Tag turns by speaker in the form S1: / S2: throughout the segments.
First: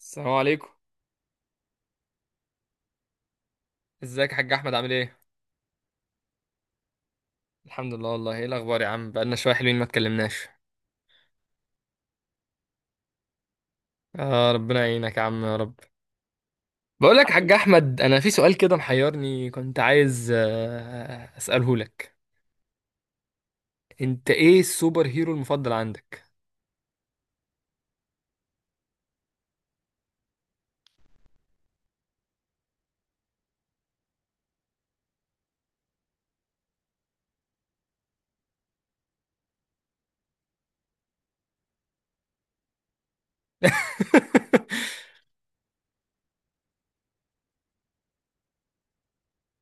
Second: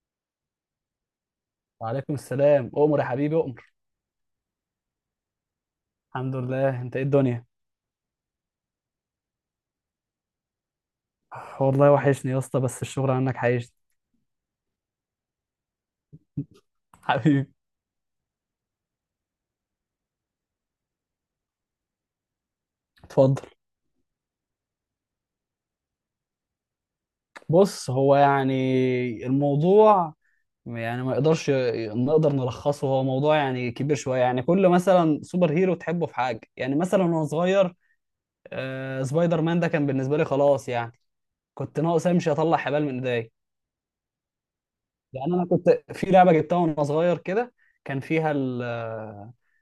S1: السلام عليكم.
S2: وعليكم السلام، أؤمر يا حبيبي أؤمر.
S1: ازيك يا حاج احمد عامل ايه؟
S2: الحمد لله، أنت إيه الدنيا؟
S1: الحمد لله والله ايه الاخبار يا عم بقالنا شويه حلوين ما اتكلمناش.
S2: والله وحشني يا اسطى، بس الشغل عنك عايشني.
S1: اه ربنا يعينك يا عم يا رب. بقول لك يا حاج
S2: حبيبي،
S1: احمد انا في سؤال كده محيرني كنت عايز اساله لك.
S2: اتفضل.
S1: انت ايه السوبر هيرو المفضل عندك؟
S2: بص، هو يعني الموضوع يعني ما يقدرش نقدر نلخصه، هو موضوع يعني كبير شوية، يعني كل مثلا سوبر هيرو تحبه في حاجة، يعني مثلا وأنا صغير آه سبايدر مان ده كان بالنسبة لي خلاص يعني، كنت ناقص امشي اطلع حبال من ايديا. لان انا كنت في لعبه جبتها وانا صغير كده، كان فيها ال،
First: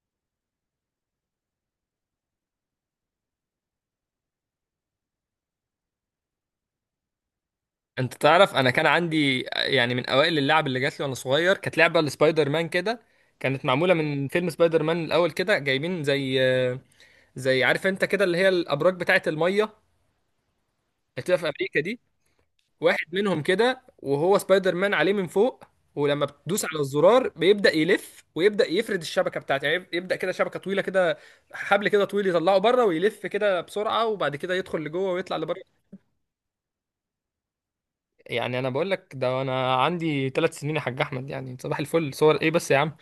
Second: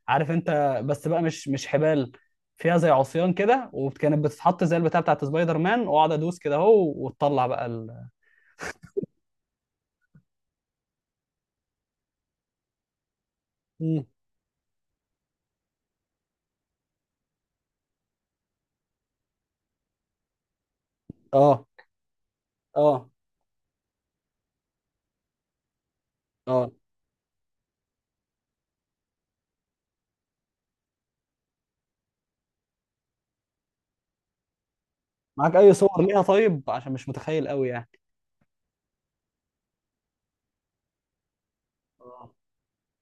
S2: عارف انت، بس بقى مش حبال، فيها زي عصيان كده وكانت بتتحط زي البتاع بتاعت سبايدر مان، واقعد ادوس كده اهو وتطلع بقى ال.
S1: انت تعرف انا كان عندي يعني من اوائل اللعب اللي جات لي وانا صغير كانت لعبه لسبايدر مان كده. كانت معموله
S2: مم.
S1: من فيلم سبايدر مان الاول كده جايبين زي زي، عارف انت كده، اللي هي الابراج بتاعه الميه اللي بتبقى في
S2: اه،
S1: امريكا دي. واحد
S2: اه،
S1: منهم كده وهو سبايدر مان عليه من فوق، ولما بتدوس
S2: اه،
S1: على الزرار بيبدأ يلف ويبدأ يفرد الشبكة بتاعته، يعني يبدأ كده شبكة طويلة كده، حبل كده طويل يطلعه بره ويلف كده بسرعة وبعد كده يدخل لجوه ويطلع
S2: معاك
S1: لبره.
S2: اي صور ليها طيب؟ عشان مش متخيل قوي يعني.
S1: يعني انا بقول لك ده انا عندي ثلاث سنين يا حاج احمد، يعني صباح الفل، صور
S2: آه.
S1: ايه بس يا عم.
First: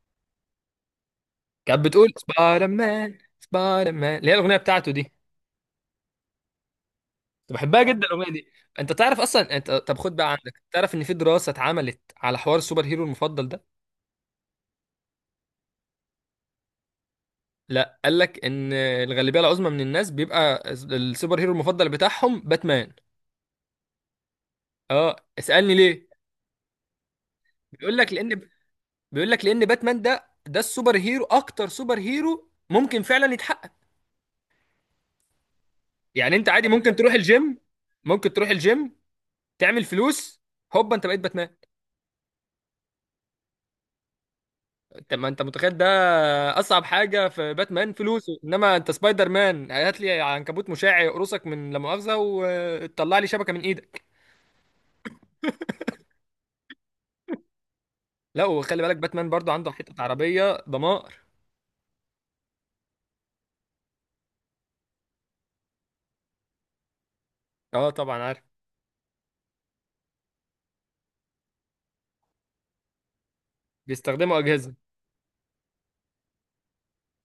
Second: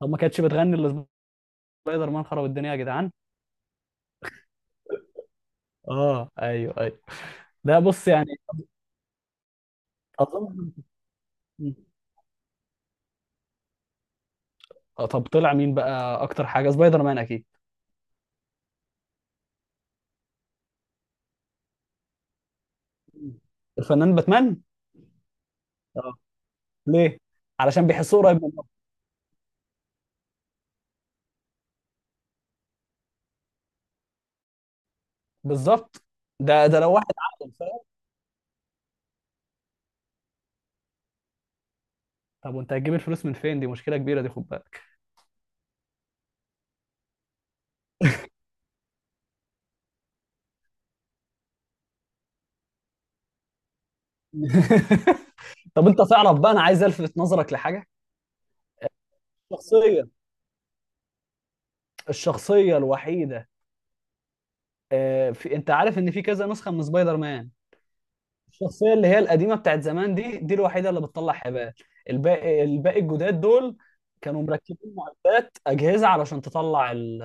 S2: طب ما كانتش بتغني الا
S1: كانت بتقول
S2: سبايدر مان خرب
S1: سبايدر
S2: الدنيا يا جدعان؟
S1: مان سبايدر مان اللي هي الاغنيه بتاعته دي.
S2: اه، ايوه ايوه.
S1: كنت
S2: لا،
S1: بحبها جدا
S2: بص يعني،
S1: الاغنيه دي. انت تعرف اصلا انت، طب خد بقى
S2: اظن.
S1: عندك، تعرف ان في دراسه
S2: مم.
S1: اتعملت على حوار السوبر هيرو المفضل ده؟
S2: طب طلع مين بقى اكتر حاجه؟ سبايدر مان اكيد.
S1: لا، قال لك ان الغالبيه العظمى من الناس بيبقى السوبر هيرو المفضل بتاعهم باتمان.
S2: مم. الفنان باتمان.
S1: اه اسالني ليه.
S2: اه، ليه؟ علشان
S1: بيقول لك
S2: بيحسوه قريب
S1: لان
S2: منهم.
S1: بيقول لك لان باتمان ده السوبر هيرو، اكتر سوبر هيرو ممكن فعلا يتحقق.
S2: بالظبط،
S1: يعني انت
S2: ده
S1: عادي
S2: ده لو
S1: ممكن
S2: واحد
S1: تروح
S2: عاقل
S1: الجيم،
S2: فاهم.
S1: ممكن تروح الجيم تعمل فلوس، هوبا انت بقيت باتمان.
S2: طب وانت هتجيب الفلوس من فين؟ دي مشكله كبيره دي، خد بالك.
S1: انت ما انت متخيل ده، اصعب حاجه في باتمان فلوسه، انما انت سبايدر مان هات لي عنكبوت مشع يقرصك من لا مؤاخذه وتطلع لي شبكه من ايدك.
S2: طب انت تعرف بقى، انا عايز الفت نظرك لحاجه.
S1: لا وخلي بالك باتمان برضو عنده حته
S2: الشخصيه،
S1: عربيه ضمان.
S2: الشخصيه الوحيده، آه، في، انت عارف ان في كذا نسخه من سبايدر مان،
S1: اه طبعا عارف.
S2: الشخصيه اللي هي القديمه بتاعت زمان دي، دي الوحيده اللي بتطلع حبال. الباقي الجداد دول
S1: بيستخدموا
S2: كانوا
S1: اجهزه.
S2: مركبين معدات اجهزه علشان تطلع ال...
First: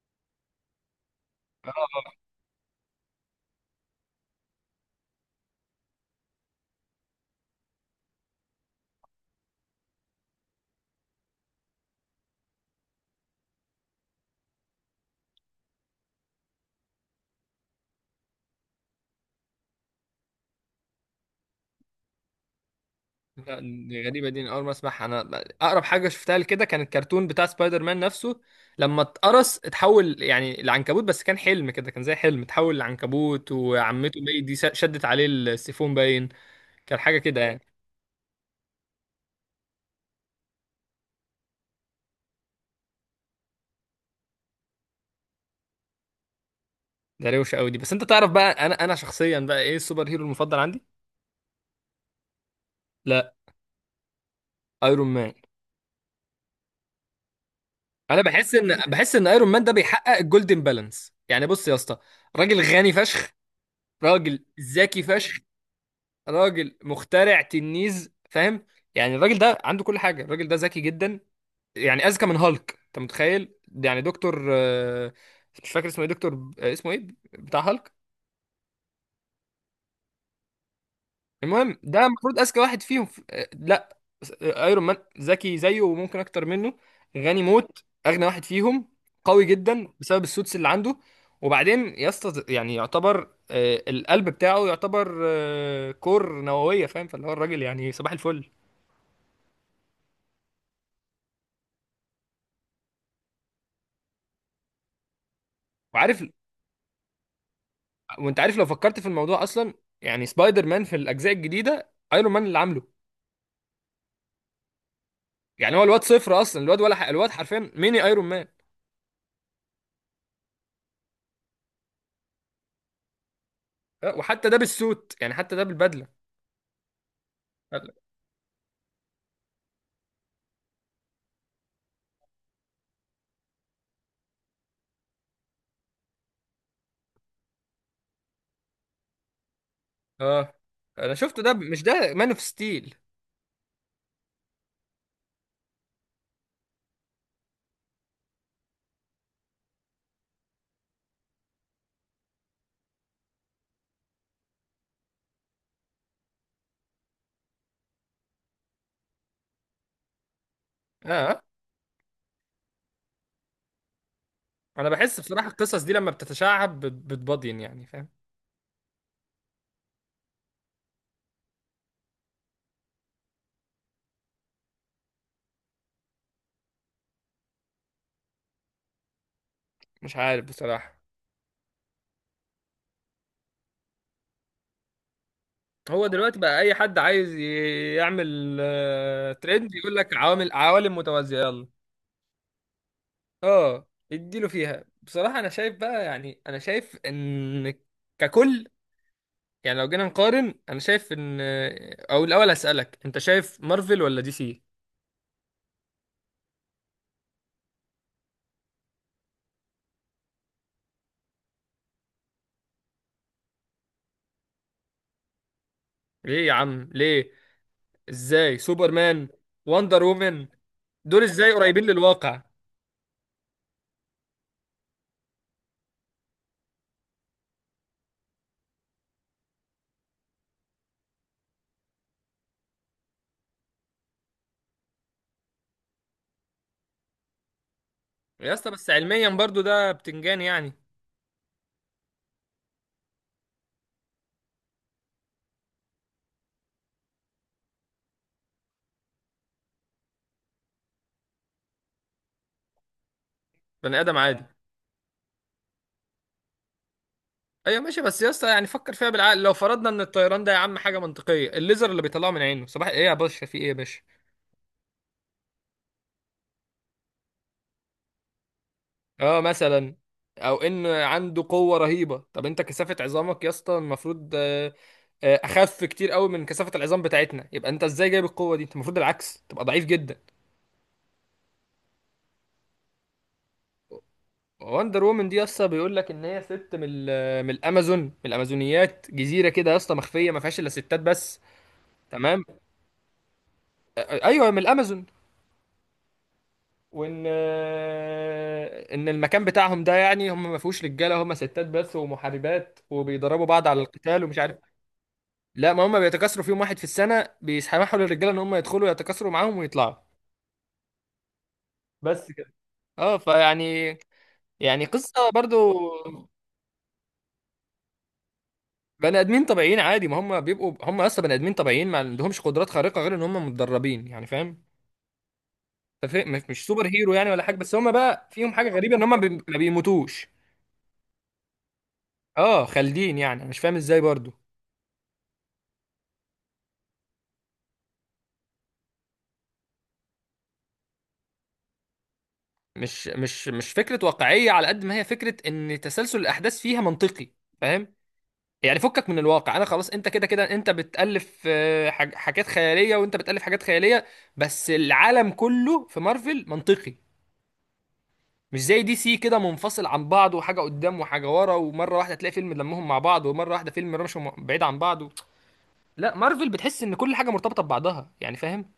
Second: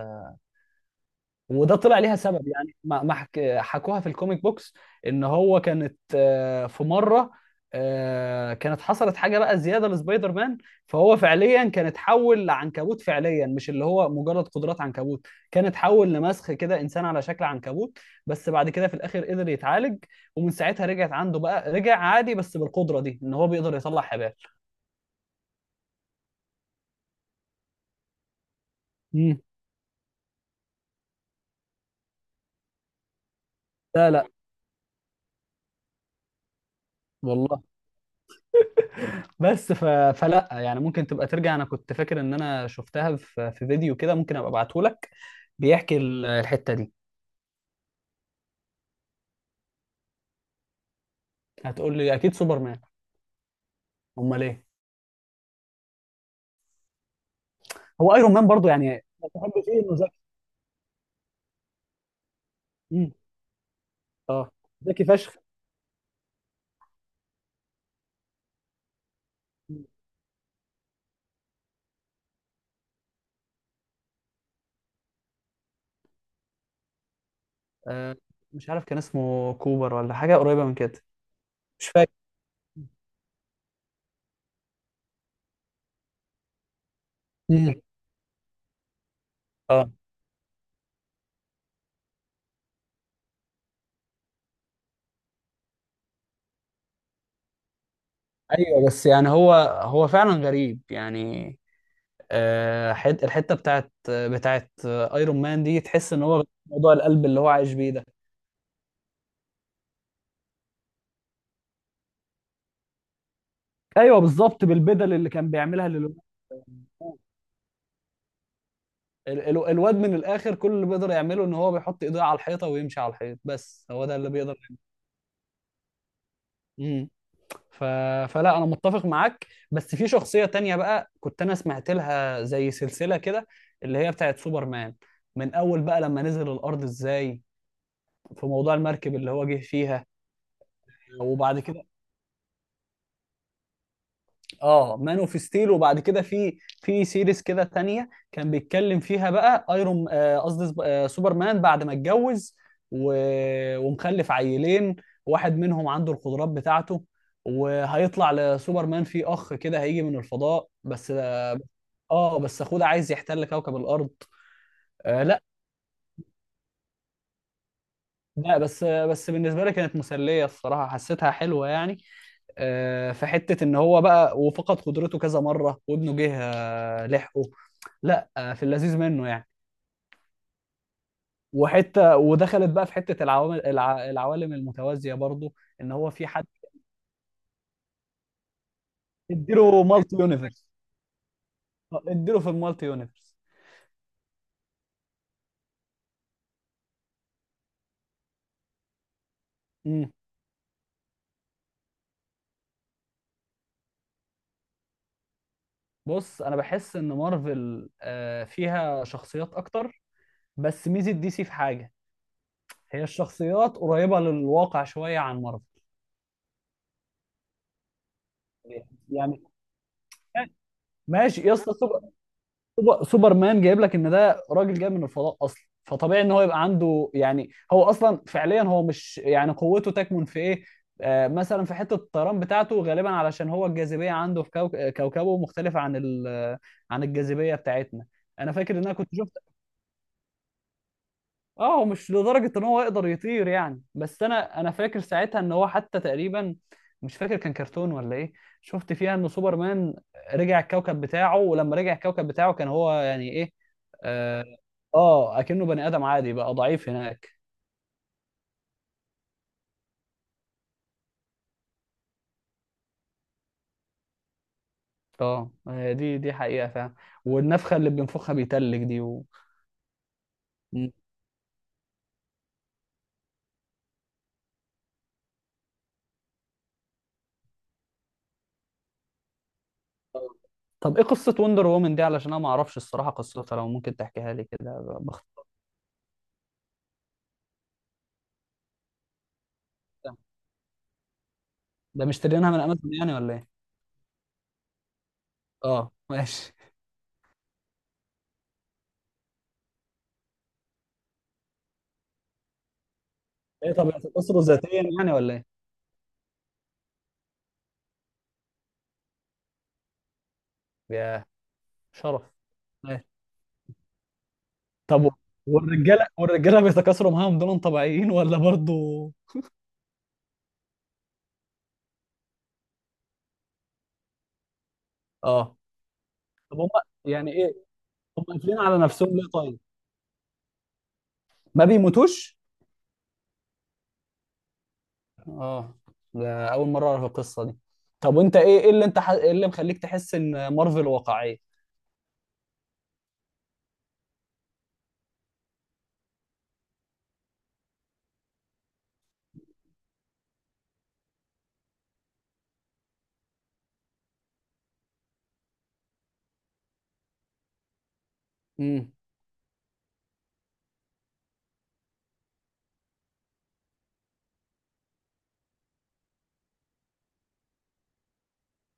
S2: وده طلع
S1: اه.
S2: ليها سبب، يعني ما ما حك... حكوها في الكوميك بوكس، ان هو كانت في مره، كانت حصلت حاجه بقى زياده لسبايدر مان، فهو فعليا كان اتحول لعنكبوت فعليا، مش اللي هو مجرد قدرات عنكبوت، كان اتحول لمسخ كده، انسان على شكل عنكبوت. بس بعد كده في الاخر قدر يتعالج، ومن ساعتها رجعت عنده بقى، رجع عادي بس بالقدره دي، ان هو
S1: لا
S2: بيقدر يطلع
S1: دي غريبه
S2: حبال.
S1: دي، أنا اول ما اسمعها انا. اقرب حاجه شفتها لكده كان الكرتون بتاع سبايدر مان نفسه، لما
S2: مم.
S1: اتقرص اتحول يعني لعنكبوت، بس كان حلم كده، كان زي حلم اتحول لعنكبوت
S2: لا
S1: وعمته
S2: لا
S1: بقى دي شدت عليه السيفون باين. كان حاجه كده يعني.
S2: والله، بس ف... فلا يعني ممكن تبقى ترجع. انا كنت فاكر ان انا شفتها في, في فيديو كده، ممكن ابقى ابعته لك، بيحكي الحتة دي.
S1: ده روشه قوي دي، بس انت تعرف بقى انا شخصيا بقى ايه السوبر هيرو المفضل عندي؟
S2: هتقول لي اكيد سوبرمان؟
S1: لا.
S2: امال ايه؟
S1: ايرون مان.
S2: هو
S1: انا
S2: ايرون مان
S1: بحس
S2: برضو
S1: ان
S2: يعني؟
S1: بحس ان ايرون
S2: بحب
S1: مان ده
S2: فيه انه ذكي.
S1: بيحقق الجولدن بالانس. يعني بص يا اسطى، راجل غني
S2: مم.
S1: فشخ، راجل
S2: اه،
S1: ذكي
S2: ذكي فشخ.
S1: فشخ، راجل مخترع تنيز فاهم. يعني الراجل ده عنده
S2: مم.
S1: كل حاجه، الراجل ده ذكي جدا. يعني اذكى من هالك انت متخيل. يعني دكتور مش فاكر اسمه ايه. دكتور اسمه ايه بتاع هالك.
S2: آه، مش عارف، كان اسمه كوبر ولا حاجة قريبة من كده.
S1: المهم
S2: مش
S1: ده
S2: فاكر.
S1: المفروض اذكى واحد فيهم في... آه، لا س- آه، ايرون مان ذكي زيه وممكن اكتر منه. غني
S2: مم.
S1: موت، اغنى واحد فيهم. قوي جدا
S2: اه،
S1: بسبب السوتس اللي عنده. وبعدين يسطا يعني يعتبر القلب بتاعه يعتبر كور نووية فاهم، فاللي هو الراجل يعني صباح الفل.
S2: ايوه، بس يعني هو، هو فعلا غريب يعني. آه، الحتة بتاعت ايرون مان دي، تحس ان
S1: وعارف،
S2: هو موضوع القلب اللي هو عايش بيه ده.
S1: وانت عارف لو فكرت في الموضوع اصلا، يعني سبايدر مان في الاجزاء الجديده ايرون مان اللي عامله.
S2: ايوه بالظبط، بالبدل اللي كان
S1: يعني هو
S2: بيعملها
S1: الواد
S2: للواد.
S1: صفر اصلا، الواد حرفيا ميني ايرون مان.
S2: الواد من الاخر كل اللي بيقدر يعمله ان هو بيحط ايديه على الحيطه ويمشي على الحيط، بس هو ده اللي
S1: وحتى ده
S2: بيقدر.
S1: بالسوت، يعني حتى ده بالبدله.
S2: امم، ف... فلا، انا متفق معاك، بس في شخصيه تانية بقى كنت انا سمعت لها زي سلسله كده، اللي هي بتاعت سوبرمان. من اول بقى لما نزل الارض ازاي، في موضوع المركب اللي هو جه فيها،
S1: اه انا شفته ده،
S2: وبعد
S1: مش
S2: كده،
S1: ده مان اوف ستيل.
S2: اه، مان اوف ستيل. وبعد كده في في سيريز كده تانية كان بيتكلم فيها بقى ايرون، قصدي سوبرمان بعد ما اتجوز و... ومخلف عيلين، واحد منهم عنده القدرات بتاعته، وهيطلع لسوبرمان في اخ كده هيجي من الفضاء، بس
S1: اه
S2: اه، بس اخوه ده عايز يحتل كوكب الارض.
S1: انا بحس
S2: آه لا،
S1: بصراحه القصص دي لما بتتشعب بتبضين يعني فاهم.
S2: لا بس، بس بالنسبه لي كانت مسليه الصراحه، حسيتها حلوه يعني. آه، في حته ان هو بقى وفقد قدرته كذا مره وابنه جه لحقه. لا في اللذيذ منه يعني.
S1: مش عارف بصراحه.
S2: وحته ودخلت بقى في حته العوامل العوالم المتوازيه برضو، ان
S1: هو
S2: هو في
S1: دلوقتي
S2: حد
S1: بقى اي حد عايز يعمل ترند
S2: اديله
S1: يقول لك
S2: مالتي
S1: عوامل
S2: يونيفرس،
S1: عوالم متوازيه يلا.
S2: اديله في المالتي يونيفرس.
S1: اه اديله فيها بصراحة. انا شايف بقى، يعني انا شايف ان ككل، يعني لو جينا
S2: امم،
S1: نقارن انا شايف ان، او الاول هسألك انت شايف مارفل ولا دي سي؟
S2: بص، انا بحس ان مارفل فيها شخصيات اكتر، بس ميزه دي سي في حاجه، هي الشخصيات قريبه للواقع شويه عن مارفل
S1: ليه يا عم ليه؟ ازاي سوبرمان
S2: يعني.
S1: وندر وومن دول
S2: ماشي
S1: ازاي
S2: يا اسطى،
S1: قريبين للواقع؟
S2: سوبرمان جايب لك ان ده راجل جاي من الفضاء اصلا، فطبيعي ان هو يبقى عنده يعني، هو اصلا فعليا هو مش يعني، قوته تكمن في ايه؟ آه مثلا في حته الطيران بتاعته، غالبا علشان هو الجاذبيه عنده في كوكبه مختلفه عن عن الجاذبيه بتاعتنا. انا
S1: يا اسطى
S2: فاكر ان
S1: بس
S2: انا كنت
S1: علميا
S2: شفت،
S1: برضو ده بتنجان يعني.
S2: اه هو مش لدرجة ان هو يقدر يطير يعني، بس انا فاكر ساعتها ان هو حتى تقريبا، مش فاكر كان كرتون ولا ايه، شفت فيها ان سوبرمان رجع الكوكب بتاعه، ولما رجع الكوكب بتاعه كان هو يعني ايه،
S1: بني ادم عادي.
S2: اه، آه، اكنه بني ادم عادي بقى، ضعيف هناك.
S1: ايوه ماشي بس يا اسطى يعني فكر فيها بالعقل، لو فرضنا ان الطيران ده يا عم حاجة منطقية، الليزر اللي بيطلعه من عينه صباح ايه يا باشا؟ في ايه يا باشا؟
S2: اه، هي دي دي حقيقة فعلا، والنفخة اللي بينفخها بيتلج دي و...
S1: اه مثلا، او ان
S2: م.
S1: عنده قوه رهيبه، طب انت كثافه عظامك يا اسطى المفروض اخف كتير قوي من كثافه العظام بتاعتنا، يبقى انت ازاي جايب القوه دي؟ انت المفروض العكس تبقى ضعيف جدا.
S2: آه. طب ايه قصة وندر وومن دي؟ علشان انا ما اعرفش الصراحة قصتها، لو ممكن تحكيها لي كده
S1: وندر وومن دي يا
S2: باختصار.
S1: اسطى بيقول لك ان هي ست من الامازون، من الامازونيات، جزيره كده يا اسطى مخفيه ما فيهاش الا ستات بس.
S2: ده
S1: تمام
S2: مشتريينها من امازون يعني ولا ايه؟
S1: ايوه من الامازون.
S2: اه ماشي.
S1: وان ان المكان بتاعهم ده يعني هم ما فيهوش رجاله، هم ستات بس ومحاربات وبيدربوا بعض
S2: ايه
S1: على
S2: طب
S1: القتال ومش
S2: بتتأثروا
S1: عارف.
S2: ذاتيا يعني ولا ايه؟
S1: لا ما هم بيتكاثروا في يوم واحد في السنة بيسمحوا للرجالة ان هم يدخلوا يتكاثروا معاهم ويطلعوا.
S2: يا شرف.
S1: بس كده.
S2: ايه؟
S1: اه فيعني، يعني
S2: طب
S1: قصة برضو.
S2: والرجاله والرجاله بيتكاثروا معاهم دول طبيعيين ولا برضو؟
S1: بني ادمين طبيعيين عادي، ما هم بيبقوا هم اصلا بني ادمين طبيعيين ما عندهمش قدرات خارقة غير ان هم متدربين يعني فاهم.
S2: اه.
S1: مش
S2: طب
S1: مش
S2: هم
S1: سوبر هيرو يعني
S2: يعني
S1: ولا حاجة،
S2: ايه،
S1: بس هم
S2: هم
S1: بقى فيهم
S2: قافلين
S1: حاجة
S2: على
S1: غريبة ان
S2: نفسهم
S1: هم
S2: ليه
S1: ما
S2: طيب؟
S1: بيموتوش.
S2: ما بيموتوش؟
S1: اه خالدين يعني، أنا مش فاهم ازاي برضو.
S2: اه، ده اول مره اعرف القصه دي. طب وانت ايه، ايه اللي انت ايه اللي مخليك تحس ان مارفل واقعيه؟
S1: مش فكرة واقعية على قد ما هي فكرة ان تسلسل الاحداث فيها منطقي فاهم. يعني فكك من الواقع انا خلاص، انت كده كده انت بتألف حاجات خيالية، وانت بتألف حاجات خيالية. بس العالم كله في مارفل منطقي. مش زي
S2: مم.
S1: دي سي كده منفصل عن بعض، وحاجة قدام وحاجة ورا، ومرة واحدة تلاقي فيلم لمهم مع بعض، ومرة واحدة فيلم رمشوا بعيد عن بعض و... لا مارفل بتحس ان كل حاجة مرتبطة ببعضها يعني فاهم.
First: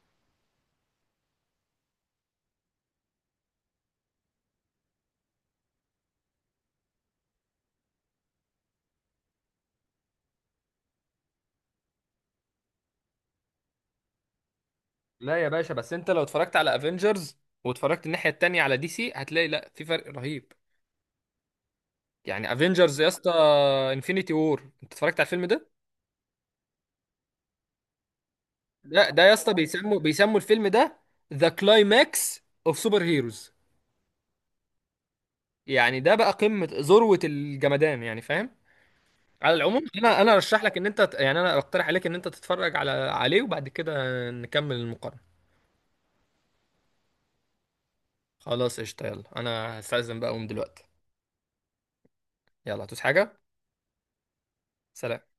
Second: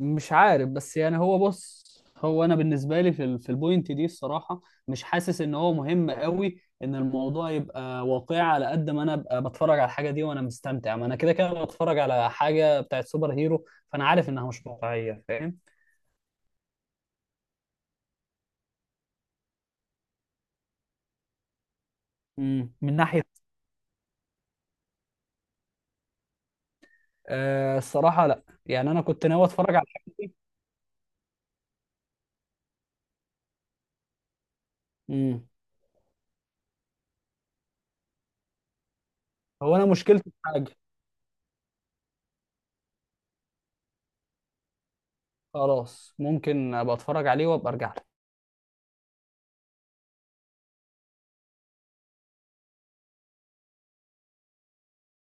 S2: مش عارف، بس يعني هو بص، هو انا بالنسبه لي في في البوينت دي الصراحه، مش حاسس ان هو مهم قوي ان الموضوع يبقى واقعي، على قد ما انا ابقى بتفرج على الحاجه دي وانا مستمتع، ما انا كده كده بتفرج على حاجه بتاعت سوبر هيرو، فانا عارف انها مش واقعيه
S1: لا يا
S2: فاهم.
S1: باشا، بس انت لو اتفرجت على افنجرز واتفرجت الناحية التانية على دي سي هتلاقي لا في فرق رهيب. يعني
S2: امم، من
S1: افنجرز يا
S2: ناحيه،
S1: اسطى، انفينيتي وور، انت اتفرجت على الفيلم ده؟
S2: آه الصراحه لا، يعني انا
S1: ده
S2: كنت
S1: يا
S2: ناوي
S1: اسطى
S2: اتفرج على
S1: بيسموا
S2: الحاجه دي.
S1: بيسموا الفيلم ده ذا كلايماكس اوف سوبر هيروز.
S2: امم،
S1: يعني ده بقى قمة ذروة الجمدان يعني فاهم. على
S2: هو
S1: العموم
S2: انا
S1: انا
S2: مشكلتي
S1: انا
S2: في
S1: ارشح
S2: حاجه،
S1: لك ان انت يعني انا اقترح عليك ان انت تتفرج على عليه وبعد كده نكمل المقارنة.
S2: خلاص ممكن ابقى اتفرج عليه وابقى ارجع.
S1: خلاص قشطة، يلا انا هستأذن بقى اقوم دلوقتي. يلا هتوس حاجة. سلام.